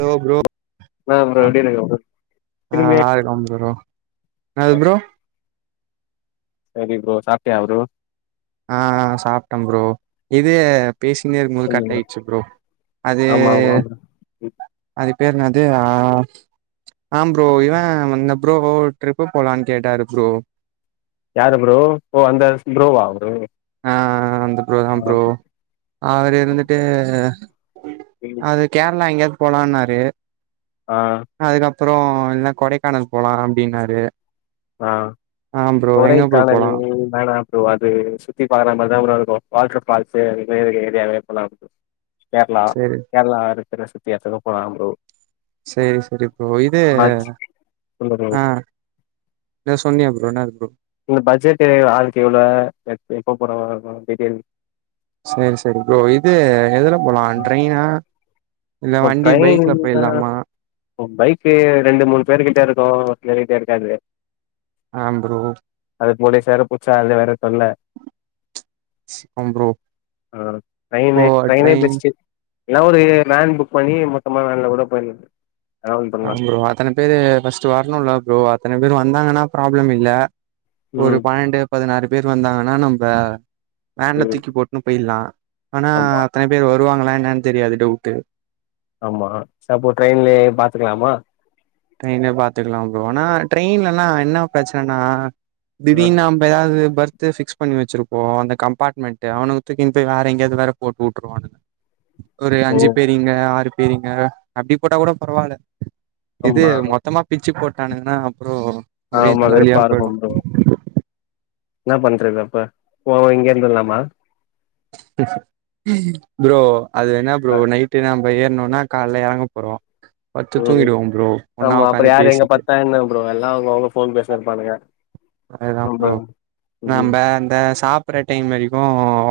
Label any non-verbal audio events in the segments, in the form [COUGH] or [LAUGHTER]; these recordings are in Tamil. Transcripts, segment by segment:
ஹலோ ப்ரோ ப்ரோ ஆ எப்டி இருக்க ப்ரோ ஆ திரும்பி நல்லா என்ன இருக்குற ப்ரோ என்னாது ப்ரோ செரி ப்ரோ சாப்ட்டியா ப்ரோ ஆ சாப்ட்டோ ப்ரோ இது பேசின்னே இருக்கும்போது கட் ஆயிடுச்சு ப்ரோ அது ஆமா ஆமா ப்ரோ அது பேர் என்னது ஆ ஆ ப்ரோ இவ வந்த ப்ரோ ஒரு ட்ரிப்பு போலான்னு கேட்டாரு ப்ரோ யாரு ப்ரோ ஓ அந்த ஸ் ப்ரோவா அவரு ஆ அந்த ப்ரோ ஆ தான் ப்ரோ அவரு இருந்துட்டு ம். அது கேரளா எங்கேயாது போலான்னாரு ஆ அதுக்கப்புறோ இல்லனா கொடைக்கானல் போலா அப்டின்னாரு ஆ ஆ ப்ரோ எங்க ப்ரோ கெடைக்கானல் போலா வேணா ப்ரோ அது சுத்தி பாக்குற மாரிதா ப்ரோ இருக்கு வாட்ரு ஃபால்ஸு இந்த மாரி ஏரியாவே போலா ப்ரோ கேரளா சேரி கேரளா இருக்கிற சுத்தி எடத்துக்கு போலா ப்ரோ சேரி சேரி ப்ரோ இது பட்ஜ் சொல்லு ப்ரோ ஆ நீ சொன்னியே ப்ரோ என்னருக்குதுனு இந்த பட்ஜெட் ஆளுக்கு எவ்வளவு எப்போ போறாங்க கேளு சேரி சேரி ப்ரோ இது எதுல போலா ம் ட்ரெயினா இது ஒரு வண்டி ட்ரெயின் பைக்ல போய்டலாமா பைக்கு ரெண்டு மூணு பேருர்கிட்ட இருக்கு என்கிட்ட இருக்காது ஆ ப்ரோ அதுக்கு மொதலே சேர பிரிச்சா அது வேற தொல்ல ஆ ப்ரோ ஆ இப்போ ட்ரெயினே ட்ரெயினே ட்ரெயின் பெஸ்ட்டு இல்ல ஒரு வேன் புக் பண்ணி மொத்தமா வேன்ல கூட போயிடலா ஆ ப்ரோ அத்தன பேரு ஃபஸ்ட்டு வரணும்ல்ல ப்ரோ அத்தன பேரு வந்தாங்கன்னா ப்ராப்ளம் இல்ல ஒரு ம் பன்னெண்டு பதினாறு பேர் வந்தாங்கன்னா நம்ப வேன்ல ம் தூக்கி போட்டுன்னு போய்ட்லா ஆனா ஆமா அத்தன பேர் வருவாங்களா என்னன்னு தெரியாது டவ்ட்டு ஆமா சப்போ ட்ரெயின்லே பாத்துக்கலாமா ட்ரெயின்லே பாத்துக்கலாம் ப்ரோ ஆன ட்ரெயின்லனா என்ன பிரச்சனன்னா ம் திடீர்னு எப்ப எதாவது பெர்த்து ஃபிக்ஸ் பண்ணி வச்சிருப்போ அந்த கம்பார்ட்மெண்ட்டு அவனுக்கு தூக்கி போய் வேறு எங்கயாவது வேற போட்டு வுட்டுருவாங்க ஒரு ஓ அஞ்சு பேறிங்க ஆறு பேறிங்க அப்டி போட்டா கூட பரவால்ல இது ஆமா மொத்தமா பிரிச்சு போட்டானுன்னா அப்றோ ஒரே ஆமா வெறுப்பா தலவலியா போய்டு இருக்கும் ப்ரோ என்ன பண்றது அப்ப போவ இங்கேருந்துறலாமா ப்ரோ அது என்ன ப்ரோ அ நைட்டு என்ன ப்ரோ இப்ப ஏறணோம்ன்னா காலைல இறங்க போறோ படுத்து ம் தூங்கிடுவோ ப்ரோ ஒன்னா ஆமா அப்றோ உக்காந்து யார் எங்க பேசிட்டு பாத்தா என்ன ப்ரோ அதெல்லா அவுங்க அவுங்க போன் பேச இருப்பானுங்க வேணா நம்ப ப்ரோ ம் நம்ம அந்த சாப் ற டைம் வரைக்கு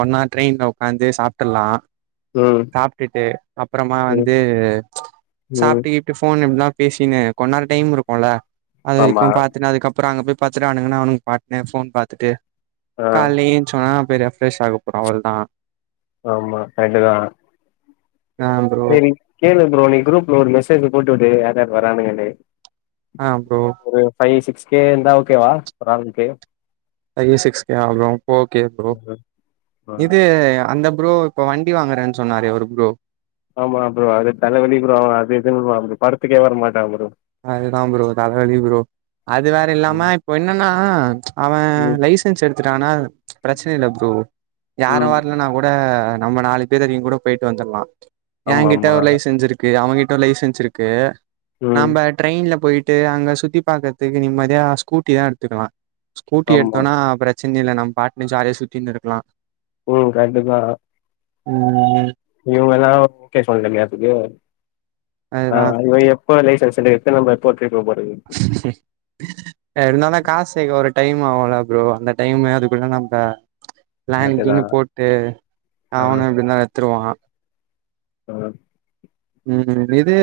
ஒன்னா உக்காந்து ட்ரெயின்ல சாப்ட்றலா ம் சாப்ட்டுட்டு அப்புறமா ம் வந்து ம் சாப்ட்டு இப்ப போன் கீன்லா பேசுனு கொஞ்ச நேரோ டைம் இருக்கும்ல அது ஆமா வரைக்கு பாத்துனு அதுக்கப்றோ அங்க போய் பத் துனானுங்கனா அவனுக்கு பாட்டுனு போன் பாத்துட்டு ஆ காலைல எந்திரிச்சொனே போய் ரெஃப் ரெஷ் ஆக போறோ அவளோதா ஆமா கரட்டுதா ஆ ப்ரோ செரி கேளு ப்ரோ நீ குரூப்ல ஒரு மெசேஜ் போட்டுவுடு யார் யார் வரானுங்கனு ஆ ப்ரோ ஒரு ஃபைவ் சிக்ஸ் கே இருந்தா ஓகேவா ஒரு ஆளுக்கு ஃபைவ் சிக்ஸ் கே வா ப்ரோ ஓ கே ப்ரோ இது அந்த ப்ரோ இப்போ வண்டி வாங்கறேன்னு சொன்னாரே ஒரு ப்ரோ ஆமா ப்ரோ அது தலவலி ப்ரோ அவெ அது இதுன்னுவா படத்துக்கே வர மாட்டாங்க ப்ரோ அதுதா ப்ரோ தலவழி ப்ரோ வேற ம் இப்ப என்னன்னா அவன் ம் லை சன்ஸ் எடுத்துனா பிரச்சன இல்ல ப்ரோ யாரு ம் வரலனா கூட நம்ம நாளைக்கு தெரியு கூட போய்ட்டு வந்துடற்லா ஆமா என்கிட்ட ஆமா லைசன்ஸ் இருக்கு அவங்கிட்ட லைசன்ஸ் இருக்கு ம் நம்ப ட்ரெயின்ல போய்ட்டு அங்க சுத்தி பாக்கறதுக்கு நிம்மதியா ஸ்கூட்டி தா எடுத்துக்கலா ஸ்கூட்டி ஆமா எடுத்தோம்னா பிரச்சன இல்ல நம்ம பாட்டுன்னு ஜாலியா சுத்தினு இருக்கலா ப்ரோ சாப்டீங்ளா ம் இவங்கல்லா ஓ கே சொல்னும்ல ப்ரோ அதுதா அதுவரயு எப்போ லைசன்ஸ் வந்து நம்ம எப்போ ட்ரிப்பு போறது இருந்தொனே காசு சேக்க ஒரு டைம் ஆகுல ப்ரோ அந்த டைமு அதுக்குள்ள நம்ம பிளானு கரெக்ட்டுதா கீன்னு போட்டு ஆ அவணும் எப்படினாலும் எடுத்துருவான் ஆஹ உம் ம் இது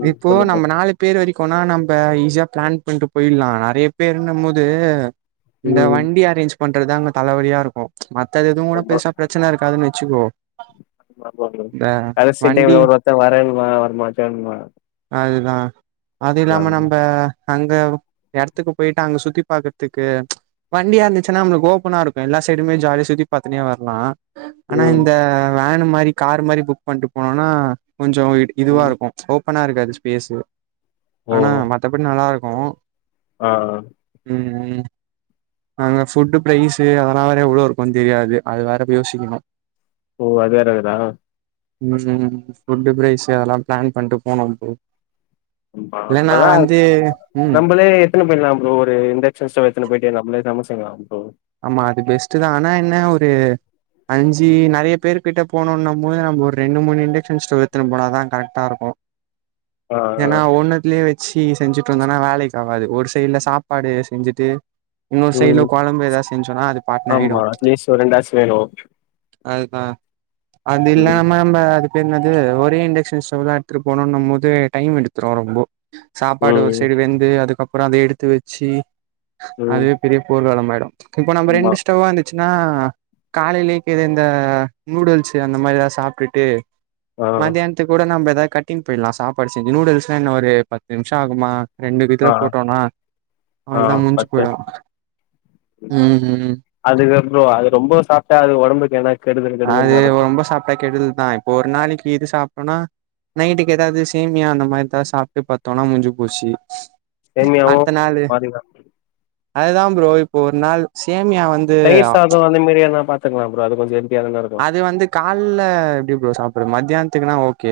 ம் இப்போ சொல்லு ப்ரோ நம்ம நாலு பேர் வரைக்குனா நம்ப ஈஸியா பிளான் பண்ணிட்டு போயிடலாம் நிறைய பேருன போது இந்த ம் வண்டி அரேஞ்ச் பண்றதுதா அங்க தலவலியா இருக்கும் மத்த எதுக்கும் கூட ஆமா பேருசா பிரச்சன இருக்காதுனு வச்சுக்கோ இந்த வண்டி ச வரணுமா வருமா சொணுமா அதுதான் அது இல்லாம நம்ப அங்க இடத்துக்கு போயட்டு அங்க சுத்தி பாக்குறதுக்கு வண்டியா இருந்துச்சுன்னா நம்மளுக்கு ஓபனா இருக்கும் எல்லா சைடுமே ஜாலிய சுத்தி பாத்துனே வரலாம் ஆனா ம் இந்த வேன் மாரி கார் மாரி புக் பண்ணிட்டு போனோனா கொஞ்சம் இதுவா ம் இருக்கும் ஓப்பனா இருக்காது ஸ்பேஸு ஓ ஆனா மத்தபடி நல்லா இருக்கும் ஆஹ் உம் ம் அங்க ஃபுட்டு் பிரைஸு அதெல்லாம் வேற எவ்ளோ இருக்கும்னு தெரியாது அது வேற யோசிக்கணும் ஓ அது வேற இருக்குதா ம் ம் ஃபுட்டு பிரைஸு அதலா பிளான் பண்ணிட்டு போனும் ப்ரோ இல்ல நா அதலா வந்து ம் நம்மளே எத்தனு போயர்லாம் ப்ரோ ஒரு இண்டக்ஷன் ஸ்டவ் எத்தனு போயிட்டு நம்ளே சமச்சிக்கலாம் ப்ரோ ஆமா அது பெஸ்ட் தான் ஆனா என்ன ஒரு அஞ்சு நறைய பேரு கிட்ட போனணும் போது நம்ம ஒரு ரெண்டு மூனு இண்டக்க்ஷன் ஸ்டவ் எத்துனு போனா தான் கரெக்டா இருக்கும் ஆ ஏன்னா ஆ ஓன்னத்துலயே வச் சி செஞ்சுட்டு வந்தனா வேலைக்கு ஆவாது ஒரு சைடு்ல சாப்பாடு செஞ்சுட்டு இன்னொரு சைட்ல ம் குழம்பு ஏதாவ செஞ்சோம்ன்னா அது பாட்டுன ஆமா ஆயிடும் அட்லீஸ்ட் ஒரு ரெண்டாச்சு வேணு அதுக்கா அது ம் இல்லாம நம்ம அது பேரென்னது ஒரே இண்டக்ஷன் ஸ்டவ்தா எடுத்துட்டு போனோன்னும் போது டைம் எடு [UNINTELLIGIBLE] சாப்பாடு ஒரு ம் சைடு வெந்து அதுக்கப்புறம் அதை எடுத்து வச்சு அது ம் பெரிய போர்களமாயிடும் இப்போ நம் ஆமா ரெண்டு ஸ்டவ் வா இரு சின்னா காலையிலே கேது இந்த நூடுல்ஸ் அந்த மாரி எதாவ சாப்டுட்டு ஆ மத்தியானத்து கூட நம்ம ஏதாவது கட்டின்னு போயிடலாம் சாப்பாடு செஞ்சு நூடுல்ஸ்லாம் என்ன ஒரு பத்து நிமிஷம் ஆகுமா ரெண்டு பேத்துல ஆ போட்டோம்னா அவள ஆ தான் முடிஞ்சு பத்து போயிடும் உம் ஹும் அதுக்கு அப்புறம் அது ரொம்ப சாப்பிட்டா அது உடம்புக்கு என்னாச் அது ரொம்ப சாப்பிட கெடுதல் தான் இப்ப ஒரு நாளைக்கு இது சாப்பிடோனா நைட்டுக்கு ஏதாவது சேமியா அந்த மாரி எதா சாப்ட்டு பத்தோம்னா முஞ்சு போச்சு சேமியாவு அடுத்த நாளு ஒரு மாரிதா அதுதான் ப்ரோ இப்போ ஒரு நாள் சேமியா வந் தயிர் சாதம் அந்த மாரி எதுனா பாத்துகலாம் பரோ அது கொஞ்சம் ஹெல்த்தியா தான இரு இது வந்து காலல எப்டி ப்ரோ சாப்டுறது மத்தியானத்துக்குன்னா ஓகே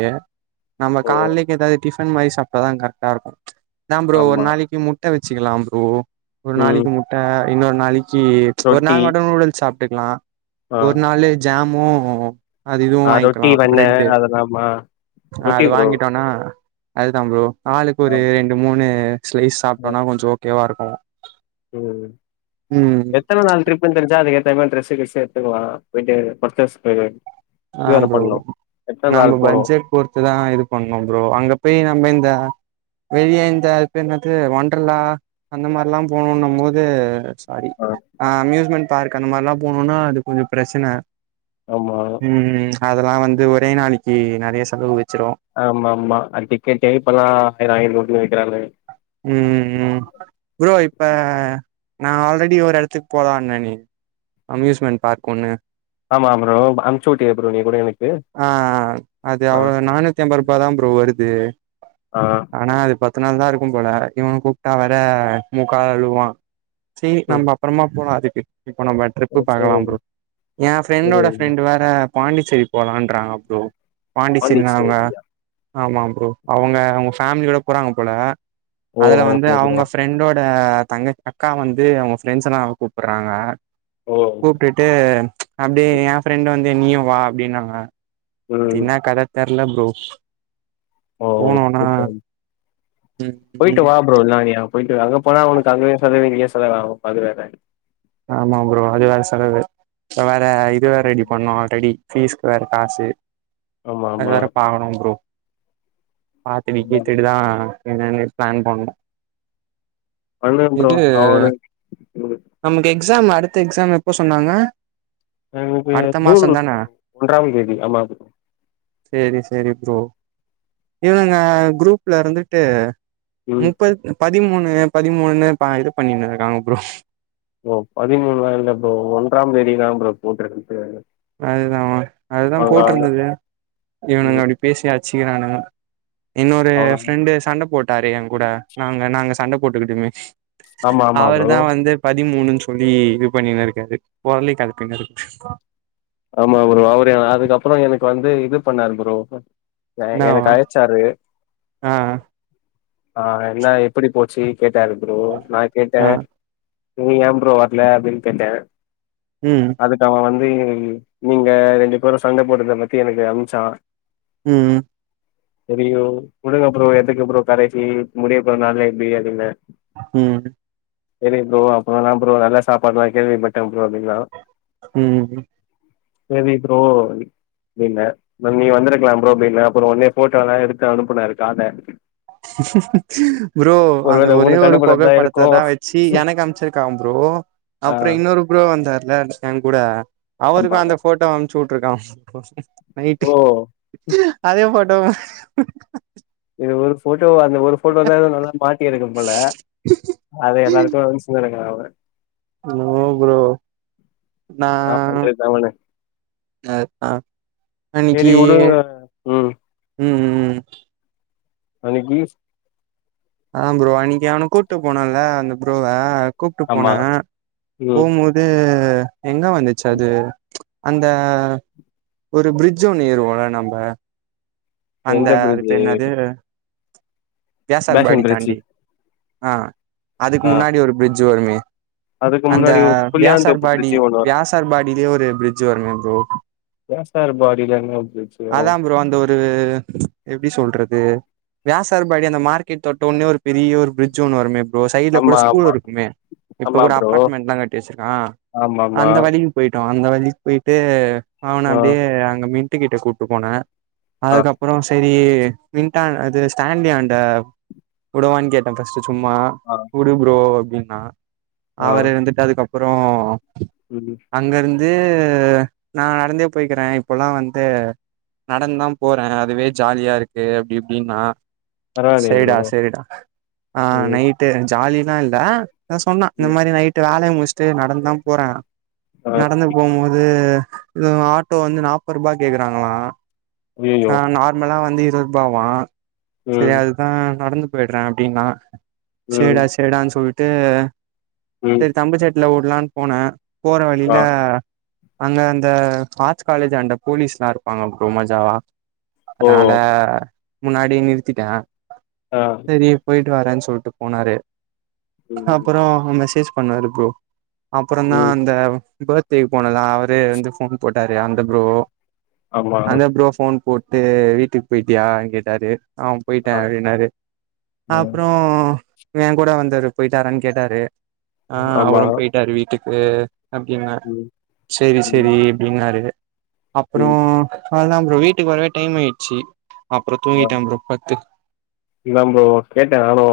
நம்ம ஓ காலக்கு ஏதாவது டிஃபன் மாதி சாப்பிட்டதான் கெரக்டா இருக்கும் அதான் ப்ரோ ஒரு ஆமா நாளைக்கு முட்டை வச்சுக்கலாம் ப்ரோ ஒரு ம் நாளைக்கு முட்ட இன்னொரு நாளைக்கு ஒரு ரொட்டி நாலு மட்டும் நூடுல்ஸ் சாப்டுக்கலாம் ஆ ஒரு நாளு ஜாமும் அது இதுவும் ஆ ரொட்டி வாங்கிக்கலாம் வெண்ண பிரெட்டு் அதெல்லாமா ஆஹ் அது ரொட்டி ப்ரோ வாங்கிட்டோனா அது தான் ப்ரோ ஆளுக்கு ஆ ஒரு ரெண்டு மூணு ஸ்லைஸ் சாப்டோம்னா கொஞ்சம் ஓகேவா இருக்கும் உம் எத்தனை நாள் டிருப் புனு தெரிஞ்சா அதுக்கு ஏதா மாரி ட்ரர்ஸ் கிஸு எடுத்துகலாம் ஆ ப்ரோ நம்ம போனு பட்ஜெட் பொறுத்துதா இது பண்ணும் ப்ரோ அங்க போய் நம்ம இந்த வெளிய இந்த அத்பேர் என்னாது வண்டர்லா அந்த மாரில்லா போனுன்னம் போது ஆடி ஆ அம்யூஸ்மெண்ட் பார்க் அந்த மாரில்லா போணுன்னா அது கொஞ்சொ ப்ரச்சன ஆமா ம் அதல்லா வந்து ஒரே நாளைக்கி நறைய செலவு வச்சிரு ஆமா ஆமா அடிக்கே இப்பல்லா [UNINTELLIGIBLE] ம் ம் ப்ரோ இப்ப நா ஆல்ரெடி ஒரு எடத்துக் போலான்னனே அம்யூஸ்மெண்ட் பார்க் ஒன்னு ஆமா ப்ரோ அம்ச்சு உட்டியே ப்ரோ நீ கூட எனக்கு அ த்தம் பருப்பாதா ப்ரோ வருது ஆ ஆனா அது பத்து நாள் தா இருக்கும் போல இவ கூப்ட்டா வேற மூக்கால அழுவா சேரி ம் நம்ப அப்பறமா போலா அதுக்கு இப்ப நம்ப ட்ரிப்பு ம் பாக்கலா சேரிங்க ப்ரோ ஏ ஃப்ரெண்டோட சேரிங்க ப்ரோ ஃப்ரெண்டு வேற பாண்டிச்சேரி போலான்றாங்க ப்ரோ பாண்டிச்சேரி நா அவ பாண்டிச்சேரியா ஆமா ப்ரோ அவ்ங்க அவ்ங்க ஃபேமிலியோட போறாங்க போல ஓ அதுல வந்து ஓகே ப்ரோ அவ்ங்க ஃப்ரெண்டோட தங்க அக்கா வந்து அவ்ங்க ஃப்ரெண்ட்ஸெல்லா கூப்புர்றாங்க ஓ கூப்ட்டுட் ட்டு அப்டியே ஏ ஃப்ரெண்டு் வந்து நீயு வா அப்டின்னாங்க ம் தீங்னா கட தெர்ல ப்ரோ ஓ போனோனா சூப்பர் ம் போய்ட்டு ம் வா ப்ரோ இல்னா நீ அங் போய்ட்டு அங்க போனா ஒனுக்கு அங்கய் செலவு இங்கியு செலவு [UNINTELLIGIBLE] ஆமா ப்ரோ அது வேற செலவு இப்ப வேற இது வேற ரெடி பண்ணு ஆல்ரெடி ஃபீஸ்க் வேற காசு ஆமா அது வேற பாக்கணும் ப்ரோ பாத்துட்டு ஆமா கீத்துட்டுதா என்னனு ப்ளான் பண்ணு பண்ணு ப்ரோ அவனு நமக்கு எக்ஸாம் அடுத்த எக்ஸாம் எப்போ சொன்னாங்க அடுத்த [UNINTELLIGIBLE] ஜூன் மாசம் தான ஒன்றாம் தேதி ஆமா சேரி சேரி ப்ரோ இவனுங்க க்ரூப்ல இருந்துட்டு ம் முப்பத் பதிமூணு பதிமூணுனு ப இது பண்ணினுருக்காங்க ப்ரோ ப்ரோ பதிமூணுல்லா இல்ல ப்ரோ ஒன்றாம் தேதிதா ப்ரோ போட்ருக்கு அதுதா அதுதா அவங்க அவங்க போட்ருந்துது இவனுங்க ம் அப்டி பேசி அட்ச்சிக்குறானுங்க இன்னொரு அவ ஃப்ரெண்டு சண்ட போட்டாரு ஏங்கூட நாங்க நாங்க சண்ட போட்டுக்கிட்டமே ஆமா ஆமா அவரு ப்ரோ தா வந்து பதிமூணுன் சொல்லி இது பண்ணினு இருக்காரு பொரலி கெளப்பினுருக் ஆமா ப்ரோ அவரு அதுக்கப்றொ என க்கு வந்து இது பண்ணாரு ப்ரோ எனக்கு என்னாவா அழைச்சாரு ஆ ஆ என்ன எப்டி போச்சி கேட்டாரு ப்ரோ நா கேட்ட ஆ நீ யாம் ப்ரோ வர்ல அப்டின் கேட்ட ம் அதுக்க அவ வந்து நீங்க ரெண்டு பேரு சண்ட போட்டதப் பத்தி எனக்கு அம்ச்சா ம் ம் தெரியு உடுங்க ப்ரோ எதுக்கு ப்ரோ கடசீ முடியப் போற நாள்ல இப்டி அப்டின்ன ம் தெரியு ப்ரோ அப்றொ என்னா ப்ரோ நல்லா சாப்பாட்லா கேள்விப்பட்ட ம் ப்ரோ அப்டின்னா ம் செரி ப்ரோ நீ ன அப்ப நீ வந்திருக்கிலா ப்ரோ அப்டின்ன அப்புற ஒன்னே போட்டோலா எடுத்து அனுப்புனாரு காத ப்ரோ அந்த ஒருவேள ஒரே உனக்கு ஒரு அனுப்புனதுதா இருக்கு புகைப்படத்த தா வெச்சு எனக்கு அமுச்சிருக்கா ப்ரோ ஆ அப்புற இன்னொரு ப்ரோ வந்தார்ல ஏங் கூட அவருக்கு ஆமாங்க அந்த போட்டோ அமுச்சு வுட்ருக்கா நைட்டு ஓ அதே போட்டோவ இது ஒரு போட்டோ அந்த ஒரு போட்டோ தா எது நல்லா மாட்டி இருக்கு போல அதே எல்லாருக்கு அமுச்சுனு இருக்கா அவ நோ ப்ரோ நா இன்னா பண்றது அவன ஆ செரி அன்னைக்கி வுடுங்க ம் ம் ம் அன்னிக்கி ஆ ப்ரோ அன்னிக்கி அவன கூட்டு போனல அந்த ப்ரோவ கூப்ட்டு ஆமா போனே ம் போம்போது அது எங்க வந்துச்சு ம். அது அந்த ஒரு பிரிட்ஜு ஒன்னு ஏறுவோல நம்ப அந்த எந்த அது பிரிட்ஜு பேர் ன்னாது வியாசார் பேஷன் பாடி பிரிட்ஜு தாண்டி ஆ அதுக்கு ஆ முன்னாடி ஒரு பிரிட்ஜு வருமே அதுக்கு அந்த முன்னாடி ஒரு புளியாந்தோப்பு வியாசார்பாடி பிரிட்ஜு ஒன்னு வரு வியாசார்பாடிலே ஒரு பிரிட்ஜு வருமே ப்ரோ வியாசார்பாடிலந்து வந்துச்சு அதா ப்ரோ அந்த ஒரு எப்டி சொல்றது வியாசார்பாடி அந்த மார்க்கெட் தொட்டவுன்னே ஒரு பெரிய ஒரு பிரிட்ஜு ஒன்னு வருமே ப்ரோ சைட்ல கூட ஆமா ஸ்கூலு இருக்குமே இப்ப ஆமா கூட ப்ரோ அபார்ட்மெண்ட்லா கட்டி வச்சிருக்கா ஆமாமா. அந்த வழி போயிட்டோ அந்த வழிக் போயிட்டு அவன ஆ, அப்டியே அங்க மின்ட்டு கிட்ட கூட்டு போன ஆ, அதுக்கப்புற செரி மின்டாண் அது ஸ்டான்லியாண்ட உடவான் கேட்டே ஃபஸ்ட்டு சும்மா ஆ குடு புரோ அப்டின்னா ஆ. அவரு வந்துட்டு அதுக்கப்பற ம் அங்கருந்து நா நடந்தே போய்கிற இப்போலா வந்து நடந்தா போறே அதுவே ஜாலியா இருக்கு அப்டி இப்டின்னா பரவாயில்லையே செரிடா ப்ரோ. செரிடா ஆ ம், நைட் டு ஜாலிதா இல்ல அதான் சொன்னா இந்த ம். மாரி நைட்டு வேலய முச்சுட்டு நடந்துதா போற ஆ. நடந்து போவும் போது குவ் ஆட்டோ வந்து நாப்பர்பா கேக்குறாங்களா அய்யய்யோ! ஆ நார்மலா வந்து இருவர்பாவா ம், செரியத் ஆ நடந்து போயிட்றே அப்டின்னா ம், செரிடா செரிடான் சொல்ட்டு ம். சேர் தம்பு செட்ல ஊட்லான் போன போற ஆ. வழியில அங்க அந்த ஆர்ட்ஸ் காலேஜான்ட போலீஸ்லா இருப்பாங்க ப்ரோ மஜாவா ஓ! அதனால முன்னாடி நிற்திட்ட ஆ நீ போயிட்டு வரேன் சொல்ட்டு போனாரு ம், அப்புற மெசேஜ் பண்ணுவாரு ப்ரோ அப்புறந்தா ம். அந்த பர்த்டேகு போனதா அவரே வந்து போன் போட்டாரு அந்த ப்ரோ ஆமா. அந்த ப்ரோ போன் போட்டு வீட்டுக்கு போயிட்டியான் கேட்டாரு அவ போய்ட்டா ஆ, அதுன்னாரு ஆ. அப்றோ இவ ஏ கூட வந்தவரு போயிட்டாரான் கேட்டாரு ஆ ஆமா. அவரு போயிட்டாரு வீட்டுக்கு அப்டிங்கா ம், சேரி சேரி ம், அப்டினாரு அப்றோ ம். அதான் ப்ரோ வீட்டுக்கு வரவே டைம் ஆயிடுச்சு அப்றோ தூங்கிட்டே ப்ரோ பத்து இதா ப்ரோ கேட்டே நானு